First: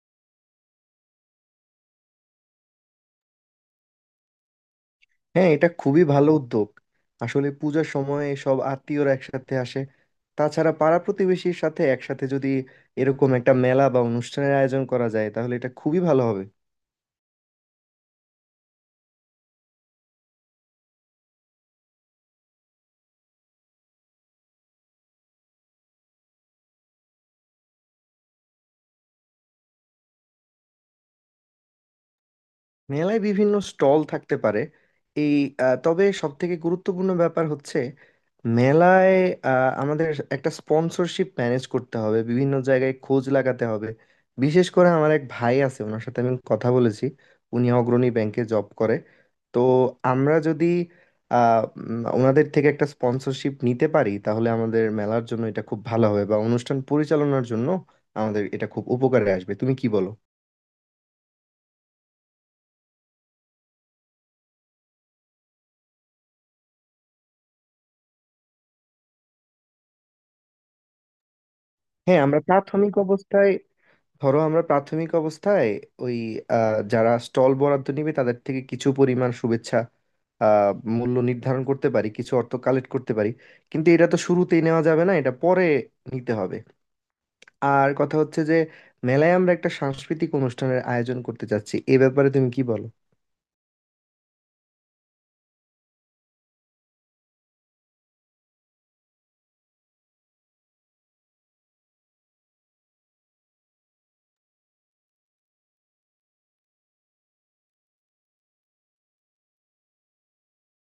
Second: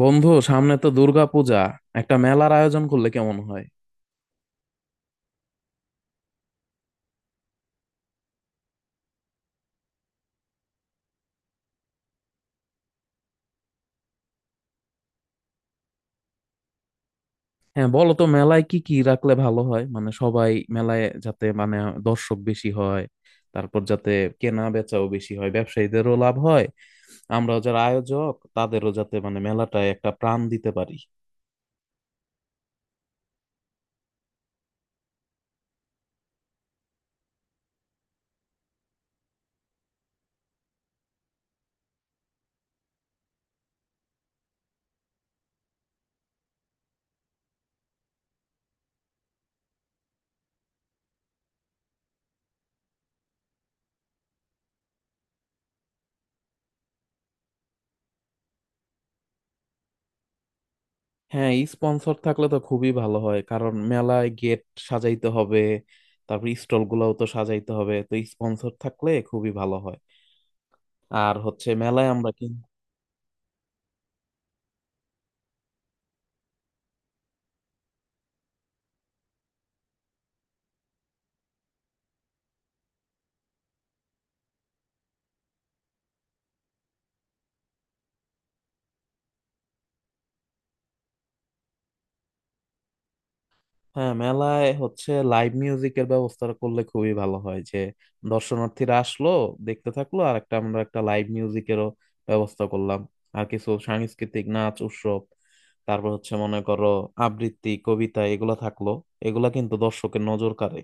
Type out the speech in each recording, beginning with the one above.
বন্ধু, সামনে তো দুর্গাপূজা। একটা মেলার আয়োজন করলে কেমন হয়? হ্যাঁ, এটা খুবই ভালো উদ্যোগ। আসলে পূজার সময় সব আত্মীয়রা একসাথে আসে। তাছাড়া পাড়া প্রতিবেশীর সাথে একসাথে যদি এরকম একটা মেলা বা অনুষ্ঠানের আয়োজন করা যায়, তাহলে এটা খুবই ভালো হবে। হ্যাঁ, বলো তো, মেলায় কি কি রাখলে ভালো হয়, মানে সবাই মেলায় যাতে, মানে দর্শক বেশি হয়। তারপর যাতে কেনা বেচাও বেশি হয়, ব্যবসায়ীদেরও লাভ হয়। আমরা যারা আয়োজক তাদেরও যাতে, মানে মেলাটায় একটা প্রাণ দিতে পারি। মেলায় বিভিন্ন স্টল থাকতে পারে। এই তবে সব থেকে গুরুত্বপূর্ণ ব্যাপার হচ্ছে, মেলায় আমাদের একটা স্পন্সরশিপ ম্যানেজ করতে হবে, বিভিন্ন জায়গায় খোঁজ লাগাতে হবে। বিশেষ করে আমার এক ভাই আছে, ওনার সাথে আমি কথা বলেছি। উনি অগ্রণী ব্যাংকে জব করে। তো আমরা যদি ওনাদের থেকে একটা স্পন্সরশিপ নিতে পারি, তাহলে আমাদের মেলার জন্য এটা খুব ভালো হবে বা অনুষ্ঠান পরিচালনার জন্য আমাদের এটা খুব উপকারে আসবে। তুমি কি বলো? হ্যাঁ, স্পন্সর থাকলে তো খুবই ভালো হয়, কারণ মেলায় গেট সাজাইতে হবে। তারপর স্টল গুলাও তো সাজাইতে হবে, তো স্পন্সর থাকলে খুবই ভালো হয়। আর হচ্ছে মেলায় হ্যাঁ, আমরা আমরা কিন্তু। প্রাথমিক অবস্থায়, ধরো আমরা প্রাথমিক অবস্থায় ওই যারা স্টল বরাদ্দ নিবে তাদের থেকে কিছু পরিমাণ শুভেচ্ছা আহ, মূল্য নির্ধারণ করতে পারি, কিছু অর্থ কালেক্ট করতে পারি। কিন্তু এটা তো শুরুতেই নেওয়া যাবে না, এটা পরে নিতে হবে। আর কথা হচ্ছে যে, মেলায় আমরা একটা সাংস্কৃতিক অনুষ্ঠানের আয়োজন করতে চাচ্ছি। এ ব্যাপারে তুমি কি বলো? হ্যাঁ, মেলায় হচ্ছে লাইভ মিউজিকের ব্যবস্থা করলে খুবই ভালো হয়, যে দর্শনার্থীরা আসলো, দেখতে থাকলো, আর আমরা একটা লাইভ মিউজিকেরও ব্যবস্থা করলাম। আর কিছু সাংস্কৃতিক নাচ উৎসব, তারপর হচ্ছে মনে করো আবৃত্তি কবিতা এগুলা থাকলো। এগুলা কিন্তু দর্শকের নজর কাড়ে।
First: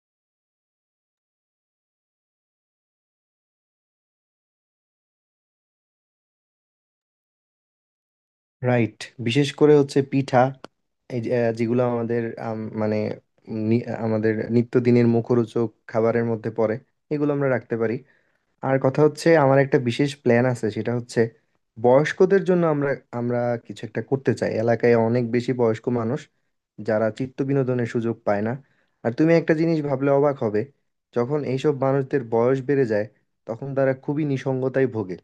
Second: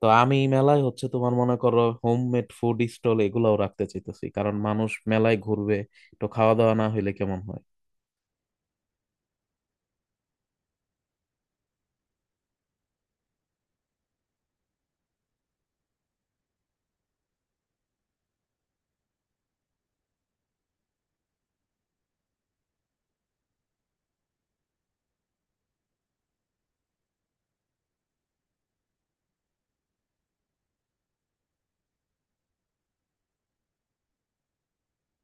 তো আমি মেলায় হচ্ছে তোমার মনে করো হোমমেড ফুড স্টল এগুলাও রাখতে চাইতেছি, কারণ মানুষ মেলায় ঘুরবে। তো খাওয়া দাওয়া না হইলে কেমন হয়? রাইট। বিশেষ করে হচ্ছে পিঠা, এই যে, যেগুলো আমাদের, মানে আমাদের নিত্যদিনের মুখরোচক খাবারের মধ্যে পড়ে, এগুলো আমরা রাখতে পারি। আর কথা হচ্ছে, আমার একটা বিশেষ প্ল্যান আছে, সেটা হচ্ছে বয়স্কদের জন্য আমরা আমরা কিছু একটা করতে চাই। এলাকায় অনেক বেশি বয়স্ক মানুষ, যারা চিত্ত বিনোদনের সুযোগ পায় না। আর তুমি একটা জিনিস ভাবলে অবাক হবে, যখন এইসব মানুষদের বয়স বেড়ে যায় তখন তারা খুবই নিসঙ্গতায় ভোগে।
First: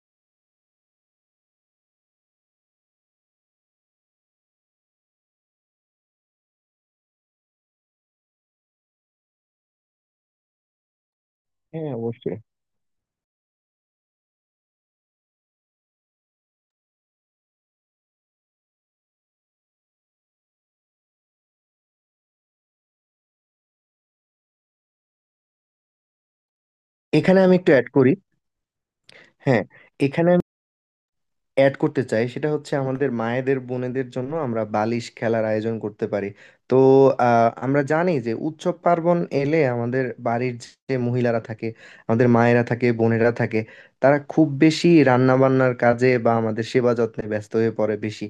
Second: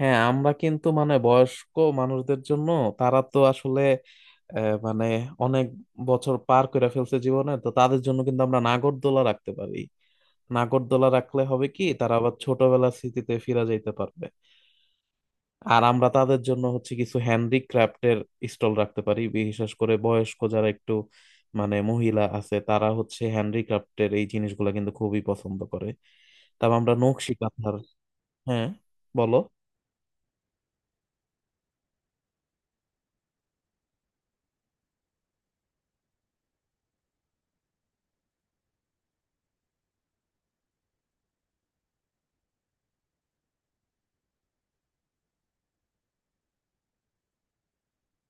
হ্যাঁ, আমরা কিন্তু মানে বয়স্ক মানুষদের জন্য, তারা তো আসলে মানে অনেক বছর পার করে ফেলছে জীবনে। তো তাদের জন্য কিন্তু আমরা নাগরদোলা রাখতে পারি। নাগরদোলা রাখলে হবে কি, হ্যাঁ, তারা আবার অবশ্যই। ছোটবেলার স্মৃতিতে ফিরে যাইতে পারবে। আর আমরা তাদের জন্য হচ্ছে কিছু হ্যান্ডিক্রাফটের স্টল রাখতে পারি, বিশেষ করে বয়স্ক যারা একটু মানে মহিলা আছে, তারা হচ্ছে হ্যান্ডিক্রাফটের এই জিনিসগুলো কিন্তু খুবই পছন্দ করে। তারপর আমরা নকশি এখানে আমি একটু কাঁথার। অ্যাড করি। হ্যাঁ, বলো। হ্যাঁ, এখানে অ্যাড করতে চাই, সেটা হচ্ছে আমাদের মায়েদের, বোনেদের জন্য আমরা বালিশ খেলার আয়োজন করতে পারি। তো আমরা জানি যে, উৎসব পার্বণ এলে আমাদের বাড়ির যে মহিলারা থাকে, আমাদের মায়েরা থাকে, বোনেরা থাকে, তারা খুব বেশি রান্না বান্নার কাজে বা আমাদের সেবা যত্নে ব্যস্ত হয়ে পড়ে বেশি।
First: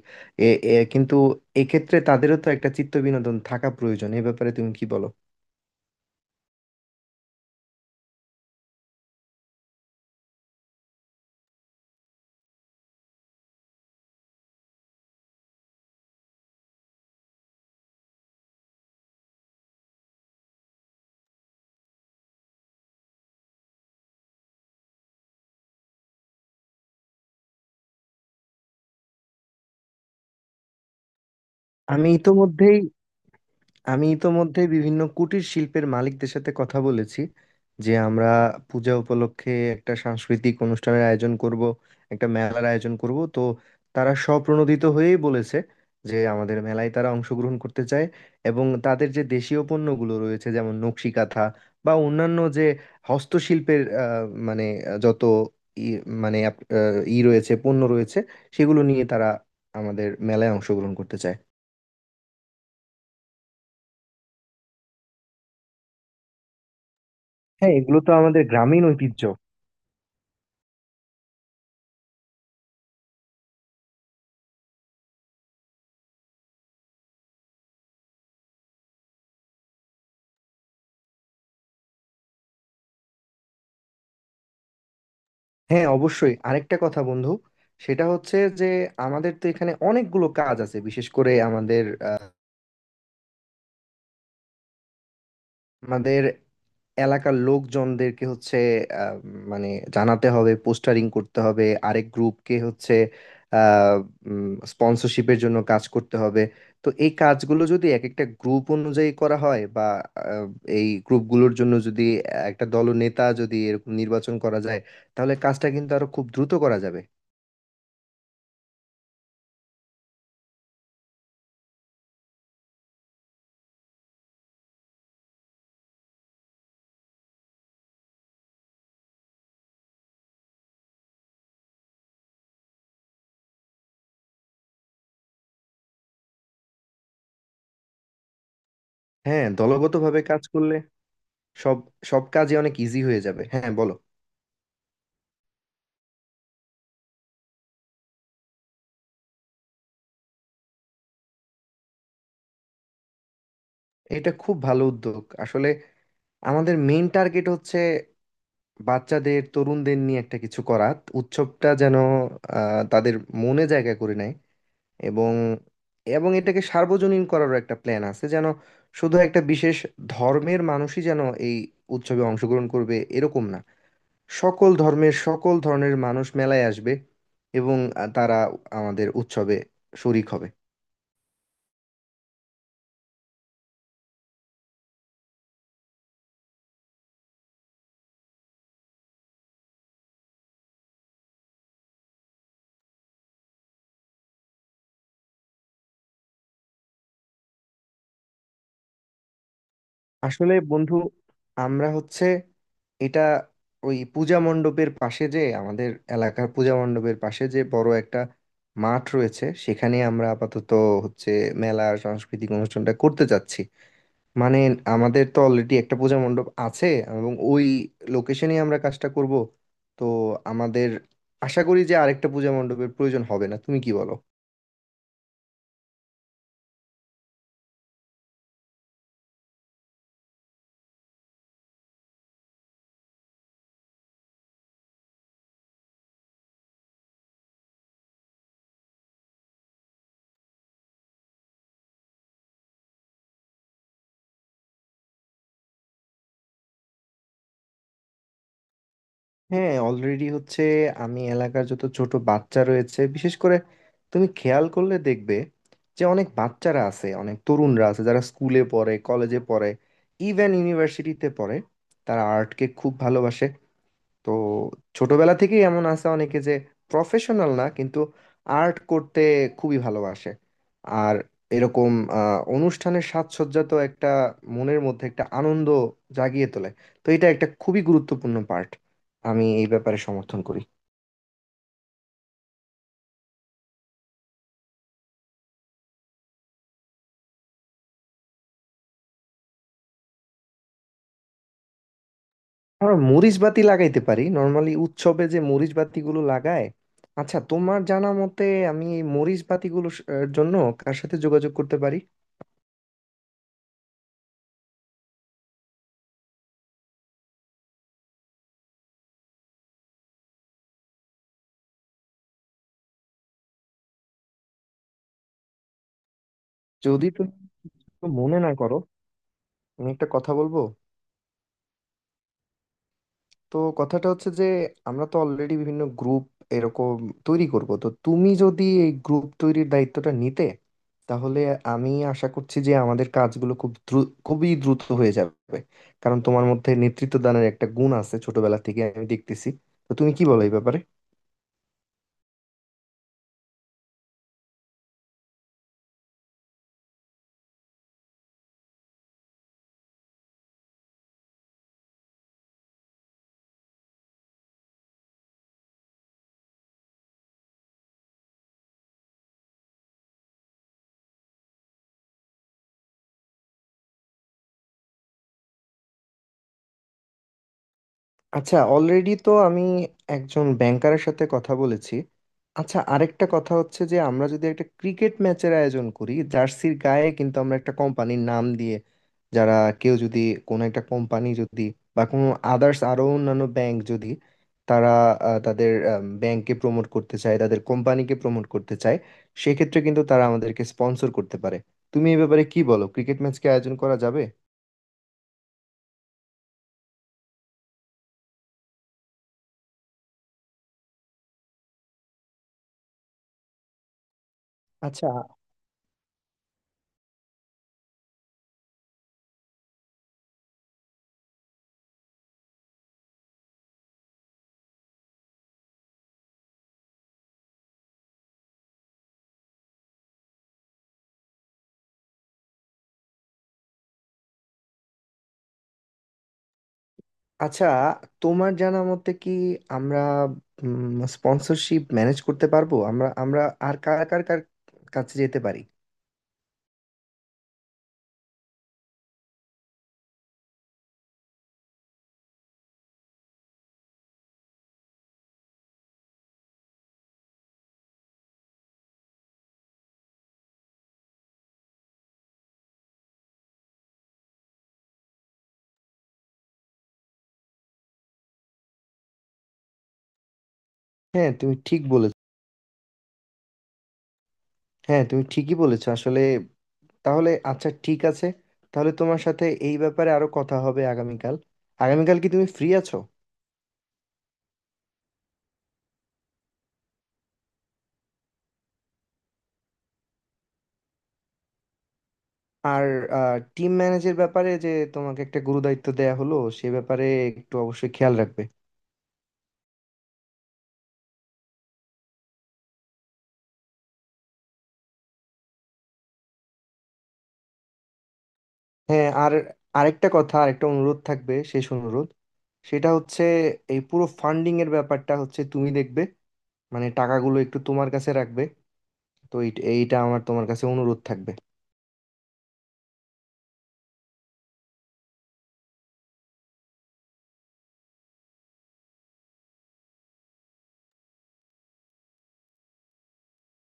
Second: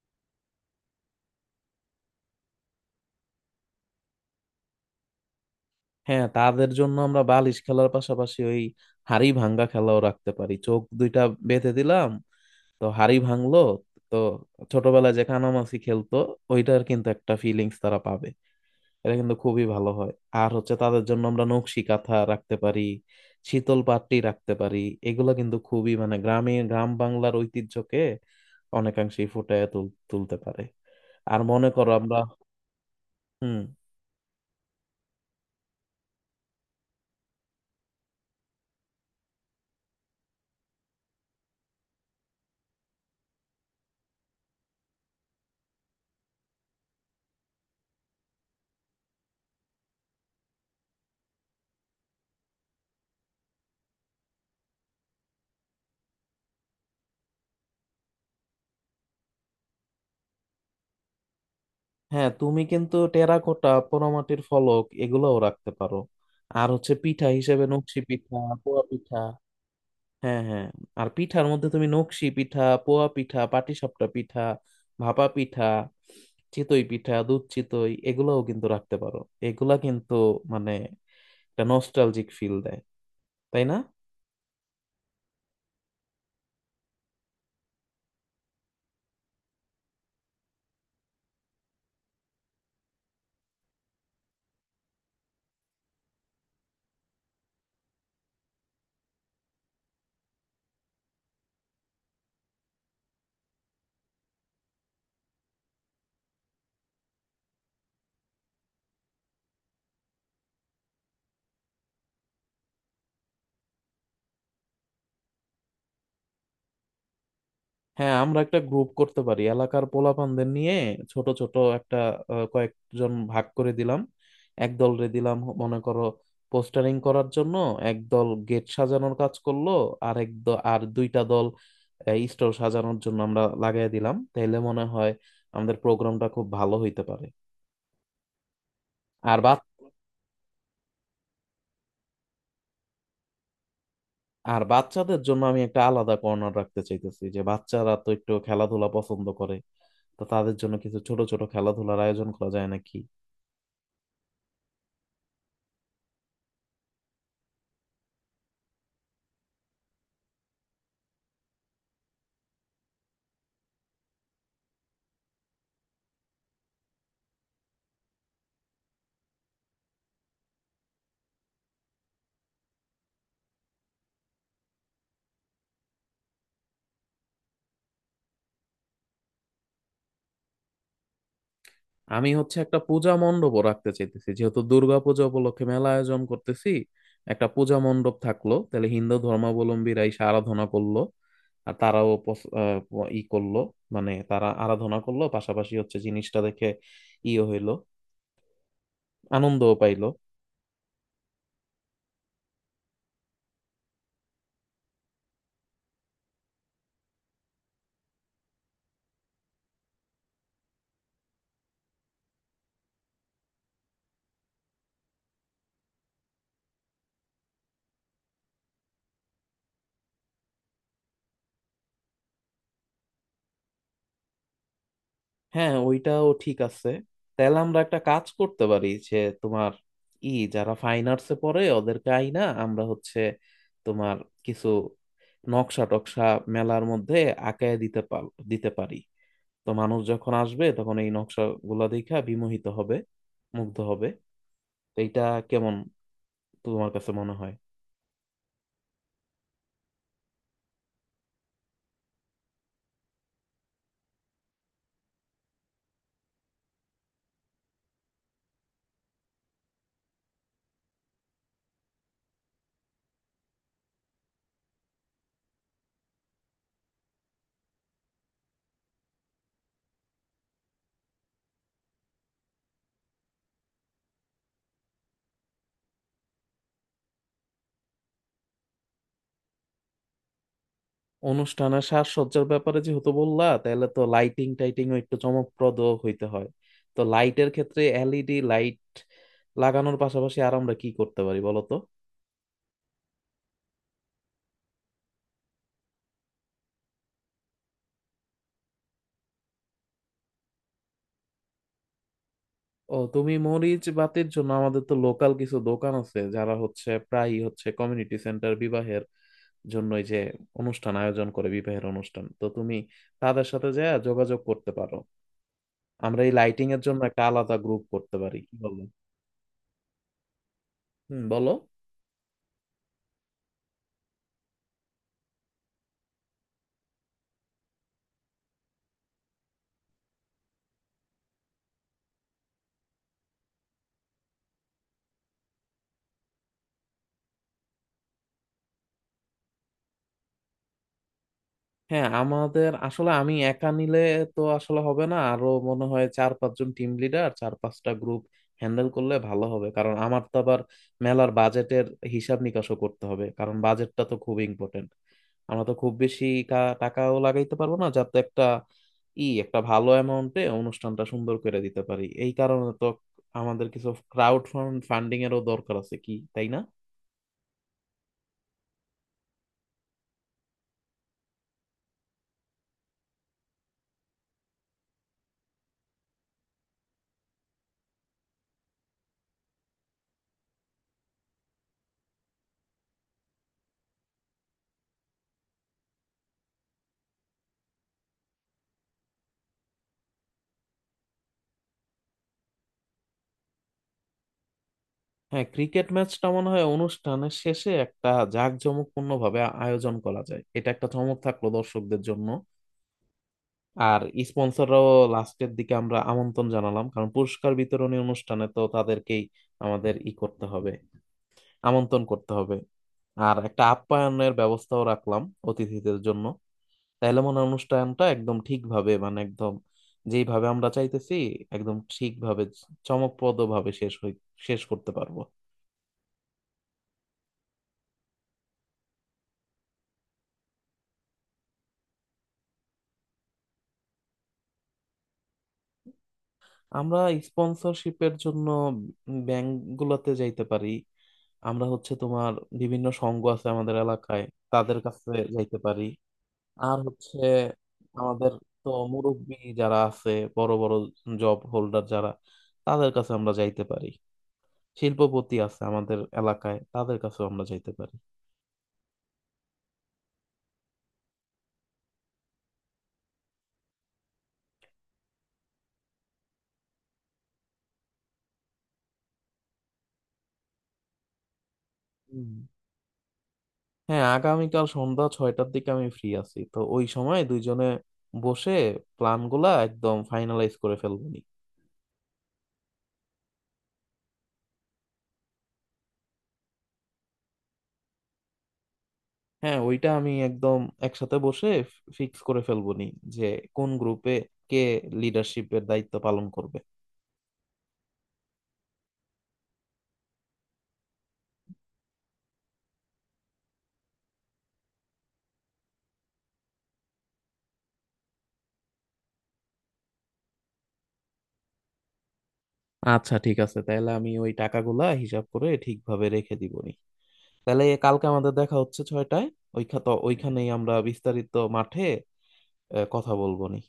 এ এ- কিন্তু এক্ষেত্রে তাদেরও তো একটা চিত্ত বিনোদন থাকা প্রয়োজন। এ ব্যাপারে তুমি কি বলো? হ্যাঁ, তাদের জন্য আমরা বালিশ খেলার পাশাপাশি ওই হাড়ি ভাঙ্গা খেলাও রাখতে পারি। চোখ দুইটা বেঁধে দিলাম, তো হাড়ি ভাঙলো। তো ছোটবেলায় যে কানামাছি খেলতো, ওইটার কিন্তু একটা ফিলিংস তারা পাবে। এটা কিন্তু খুবই ভালো হয়। আর হচ্ছে তাদের জন্য আমরা নকশি কাঁথা রাখতে পারি, শীতল পাট্টি রাখতে পারি। এগুলো কিন্তু খুবই, মানে গ্রামে গ্রাম বাংলার ঐতিহ্যকে অনেকাংশেই ফুটিয়ে তুলতে পারে। আর মনে করো আমি আমরা। ইতোমধ্যেই হুম। আমি ইতোমধ্যে বিভিন্ন কুটির শিল্পের মালিকদের সাথে কথা বলেছি যে, আমরা পূজা উপলক্ষে একটা সাংস্কৃতিক অনুষ্ঠানের আয়োজন করব, একটা মেলার আয়োজন করব। তো তারা স্বপ্রণোদিত হয়েই বলেছে যে, আমাদের মেলায় তারা অংশগ্রহণ করতে চায়, এবং তাদের যে দেশীয় পণ্যগুলো রয়েছে যেমন নকশি কাঁথা বা অন্যান্য যে হস্তশিল্পের মানে যত ই মানে ই রয়েছে, পণ্য রয়েছে, সেগুলো নিয়ে তারা আমাদের মেলায় অংশগ্রহণ করতে চায়। হ্যাঁ, তুমি কিন্তু টেরাকোটা পোড়ামাটির ফলক এগুলোও রাখতে পারো। আর হচ্ছে পিঠা হিসেবে হ্যাঁ, নকশি এগুলো তো পিঠা, আমাদের পোয়া গ্রামীণ পিঠা। ঐতিহ্য। হ্যাঁ, হ্যাঁ। আর পিঠার মধ্যে তুমি নকশি পিঠা, পোয়া পিঠা, পাটিসাপটা পিঠা, ভাপা পিঠা, চিতই পিঠা, দুধ চিতই এগুলাও কিন্তু রাখতে পারো। এগুলা কিন্তু মানে একটা নস্টালজিক ফিল দেয়, তাই না? হ্যাঁ, অবশ্যই। আরেকটা কথা, বন্ধু, সেটা হচ্ছে যে, আমাদের তো এখানে অনেকগুলো কাজ আছে। বিশেষ করে আমাদের এলাকার লোকজনদেরকে হচ্ছে, আহ, মানে জানাতে হবে, পোস্টারিং করতে হবে। আরেক গ্রুপকে হচ্ছে স্পন্সরশিপের জন্য কাজ করতে হবে। তো এই কাজগুলো যদি এক একটা গ্রুপ অনুযায়ী করা হয়, বা আহ, এই গ্রুপগুলোর জন্য যদি একটা দলনেতা যদি এরকম নির্বাচন করা যায়, তাহলে কাজটা কিন্তু আরো খুব দ্রুত করা যাবে। হ্যাঁ, আমরা একটা গ্রুপ করতে পারি এলাকার পোলাপানদের নিয়ে। ছোট ছোট একটা কয়েকজন ভাগ করে দিলাম। একদল রে দিলাম মনে করো পোস্টারিং করার জন্য। একদল গেট সাজানোর কাজ করলো। আর দুইটা দল স্টল সাজানোর জন্য আমরা লাগাই দিলাম, তাহলে মনে হয় আমাদের প্রোগ্রামটা খুব ভালো হইতে পারে। আর হ্যাঁ, বাচ্চা দলগতভাবে কাজ করলে সব সব কাজে অনেক ইজি হয়ে যাবে। হ্যাঁ, বলো। আর বাচ্চাদের জন্য আমি একটা আলাদা কর্নার রাখতে চাইতেছি, যে বাচ্চারা তো একটু খেলাধুলা পছন্দ করে। তো তাদের জন্য কিছু ছোট ছোট খেলাধুলার আয়োজন করা যায় নাকি? এটা খুব ভালো উদ্যোগ। আসলে আমাদের মেইন টার্গেট হচ্ছে বাচ্চাদের, তরুণদের নিয়ে একটা কিছু করা। উৎসবটা যেন তাদের মনে জায়গা করে নেয়, এবং এবং এটাকে সার্বজনীন করারও একটা প্ল্যান আছে, যেন শুধু একটা বিশেষ ধর্মের মানুষই যেন এই উৎসবে অংশগ্রহণ করবে এরকম না, সকল ধর্মের সকল ধরনের মানুষ মেলায় আসবে এবং তারা আমাদের উৎসবে শরিক হবে। আমি হচ্ছে একটা পূজা মণ্ডপও রাখতে চাইতেছি, যেহেতু দুর্গাপূজা উপলক্ষে মেলা আয়োজন করতেছি। একটা পূজা মণ্ডপ থাকলো, তাহলে হিন্দু ধর্মাবলম্বীরা এসে আরাধনা করলো। আর তারাও ই করলো, মানে তারা আরাধনা করলো, পাশাপাশি হচ্ছে জিনিসটা দেখে ইয়ে হইলো, আনন্দও পাইলো। আসলে বন্ধু, আমরা হচ্ছে এটা, ওই পূজা মণ্ডপের পাশে যে আমাদের এলাকার পূজা মণ্ডপের পাশে যে বড় একটা মাঠ রয়েছে, সেখানে আমরা আপাতত হচ্ছে মেলা, সাংস্কৃতিক অনুষ্ঠানটা করতে যাচ্ছি। মানে আমাদের তো অলরেডি একটা পূজা মণ্ডপ আছে এবং ওই লোকেশনেই আমরা কাজটা করব। তো আমাদের আশা করি যে আরেকটা পূজা মণ্ডপের প্রয়োজন হবে না। তুমি কি বলো? হ্যাঁ, ওইটাও ঠিক আছে। তাহলে আমরা একটা কাজ করতে পারি, যে তোমার ই যারা ফাইন আর্টসে পড়ে, ওদেরকে আইনা আমরা হচ্ছে তোমার কিছু নকশা টকশা মেলার মধ্যে আঁকায় দিতে পারি। তো মানুষ যখন আসবে তখন এই নকশা গুলা দেখা বিমোহিত হবে, মুগ্ধ হবে। তো এইটা কেমন তোমার কাছে মনে হয়? হ্যাঁ, অলরেডি হচ্ছে, আমি এলাকার যত ছোট বাচ্চা রয়েছে, বিশেষ করে তুমি খেয়াল করলে দেখবে যে অনেক বাচ্চারা আছে, অনেক তরুণরা আছে, যারা স্কুলে পড়ে, কলেজে পড়ে, ইভেন ইউনিভার্সিটিতে পড়ে, তারা আর্টকে খুব ভালোবাসে। তো ছোটবেলা থেকেই এমন আছে অনেকে যে, প্রফেশনাল না কিন্তু আর্ট করতে খুবই ভালোবাসে। আর এরকম অনুষ্ঠানের সাজসজ্জা তো একটা মনের মধ্যে একটা আনন্দ জাগিয়ে তোলে। তো এটা একটা খুবই গুরুত্বপূর্ণ পার্ট। আমি এই ব্যাপারে সমর্থন করি। অনুষ্ঠান আর সাজসজ্জার ব্যাপারে যেহেতু বললা, তাহলে তো লাইটিং টাইটিংও একটু চমকপ্রদ হইতে হয়। তো লাইটের ক্ষেত্রে এলইডি লাইট লাগানোর পাশাপাশি আর আমরা কি করতে পারি বলো তো? আমরা মরিচ বাতি লাগাইতে পারি, নর্মালি উৎসবে যে মরিচ বাতিগুলো লাগায়। আচ্ছা, তোমার জানা মতে, আমি এই মরিচ বাতিগুলোর এর জন্য কার সাথে যোগাযোগ করতে পারি? ও, তুমি মরিচ বাতির জন্য আমাদের তো লোকাল কিছু দোকান আছে, যারা হচ্ছে প্রায়ই হচ্ছে কমিউনিটি সেন্টার বিবাহের জন্য এই যে অনুষ্ঠান আয়োজন করে বিবাহের অনুষ্ঠান, তো তুমি তাদের সাথে যা যোগাযোগ করতে পারো। আমরা এই লাইটিং এর জন্য যদি একটা আলাদা তুমি গ্রুপ করতে পারি, মনে না কি করো, বলো? আমি একটা কথা বলবো। হুম, বলো। তো কথাটা হচ্ছে যে, আমরা তো অলরেডি বিভিন্ন গ্রুপ এরকম তৈরি করব। তো তুমি যদি এই গ্রুপ তৈরির দায়িত্বটা নিতে, তাহলে আমি আশা করছি যে আমাদের কাজগুলো খুব দ্রুত, খুবই দ্রুত হয়ে যাবে। কারণ তোমার মধ্যে নেতৃত্ব দানের একটা গুণ আছে ছোটবেলা থেকে আমি দেখতেছি। তো তুমি কি বলো এই ব্যাপারে? হ্যাঁ, আমাদের আসলে আমি একা নিলে তো আসলে হবে না, আরো মনে হয় চার পাঁচজন টিম লিডার চার পাঁচটা গ্রুপ হ্যান্ডেল করলে ভালো হবে। কারণ আমার তো আবার মেলার বাজেটের হিসাব নিকাশও করতে হবে, কারণ বাজেটটা তো খুব ইম্পর্টেন্ট। আমরা তো খুব বেশি টাকাও লাগাইতে পারবো না, যাতে একটা ভালো অ্যামাউন্টে অনুষ্ঠানটা সুন্দর করে দিতে পারি। এই কারণে তো আমাদের কিছু ক্রাউড ফান্ডিং এরও দরকার আছে, কি তাই না? আচ্ছা, অলরেডি তো আমি একজন ব্যাংকারের সাথে কথা বলেছি। আচ্ছা, আরেকটা কথা হচ্ছে যে, আমরা যদি একটা ক্রিকেট ম্যাচের আয়োজন করি, জার্সির গায়ে কিন্তু আমরা একটা কোম্পানির নাম দিয়ে, যারা, কেউ যদি, কোনো একটা কোম্পানি যদি বা কোনো আদার্স, আরো অন্যান্য ব্যাংক যদি, তারা তাদের ব্যাংককে প্রমোট করতে চায়, তাদের কোম্পানিকে প্রমোট করতে চায়, সেক্ষেত্রে কিন্তু তারা আমাদেরকে স্পন্সর করতে পারে। তুমি এই ব্যাপারে কি বলো, ক্রিকেট ম্যাচকে আয়োজন করা যাবে? হ্যাঁ, ক্রিকেট ম্যাচটা মনে হয় অনুষ্ঠানের শেষে একটা জাঁকজমকপূর্ণ ভাবে আয়োজন করা যায়, এটা একটা চমক থাকলো দর্শকদের জন্য। আর স্পন্সররাও আচ্ছা, লাস্টের দিকে আমরা আমন্ত্রণ জানালাম, কারণ পুরস্কার বিতরণী অনুষ্ঠানে তো তাদেরকেই আমাদের ই করতে হবে, আমন্ত্রণ করতে হবে। আর একটা আপ্যায়নের ব্যবস্থাও রাখলাম অতিথিদের জন্য। তাইলে মনে হয় অনুষ্ঠানটা একদম ঠিকভাবে, মানে একদম যেইভাবে আমরা চাইতেছি, একদম ঠিকভাবে চমকপ্রদ ভাবে শেষ করতে পারবো। আচ্ছা, তোমার জানা মতে কি আমরা স্পন্সরশিপ ম্যানেজ করতে পারবো? আমরা আমরা আর কার কার কার কাছে যেতে পারি? আমরা স্পন্সরশিপের জন্য ব্যাংক গুলাতে যাইতে পারি। আমরা হচ্ছে তোমার বিভিন্ন সংঘ আছে আমাদের এলাকায়, তাদের কাছে যাইতে পারি। আর হচ্ছে আমাদের তো মুরব্বি যারা আছে, বড় বড় জব হোল্ডার যারা, তাদের কাছে আমরা যাইতে পারি। শিল্পপতি আছে আমাদের এলাকায়, তাদের কাছেও আমরা যাইতে পারি। হ্যাঁ, তুমি ঠিক বলেছ। হ্যাঁ, তুমি ঠিকই বলেছো আসলে। তাহলে আচ্ছা, ঠিক আছে, তাহলে তোমার সাথে এই ব্যাপারে আরো কথা হবে আগামীকাল। আগামীকাল কি হুম। তুমি ফ্রি আছো? হ্যাঁ, আগামীকাল সন্ধ্যা 6টার দিকে আমি ফ্রি আছি, তো ওই সময় দুইজনে বসে প্ল্যান গুলা একদম ফাইনালাইজ করে ফেলবো। আর টিম ম্যানেজের ব্যাপারে যে তোমাকে একটা গুরুদায়িত্ব দেয়া হলো, সে ব্যাপারে একটু অবশ্যই খেয়াল রাখবে। হ্যাঁ, ওইটা আমি একদম একসাথে বসে ফিক্স করে ফেলবো নি, যে কোন গ্রুপে কে লিডারশিপের দায়িত্ব পালন করবে। হ্যাঁ, আর আরেকটা কথা, আরেকটা অনুরোধ থাকবে, শেষ অনুরোধ। সেটা হচ্ছে, এই পুরো ফান্ডিং এর ব্যাপারটা হচ্ছে তুমি দেখবে, মানে টাকাগুলো একটু তোমার কাছে রাখবে। তো এইটা আমার তোমার কাছে অনুরোধ থাকবে। আচ্ছা, ঠিক আছে, তাহলে আমি ওই টাকাগুলা হিসাব করে ঠিকভাবে রেখে দিব নি। তাহলে কালকে আমাদের দেখা হচ্ছে 6টায়, ওইখানে ওইখানেই আমরা বিস্তারিত মাঠে কথা বলবো নি।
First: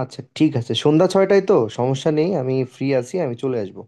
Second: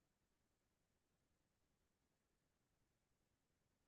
আচ্ছা, ঠিক আছে, সন্ধ্যা ছয়টায় তো সমস্যা নেই, আমি ফ্রি আছি, আমি চলে আসবো।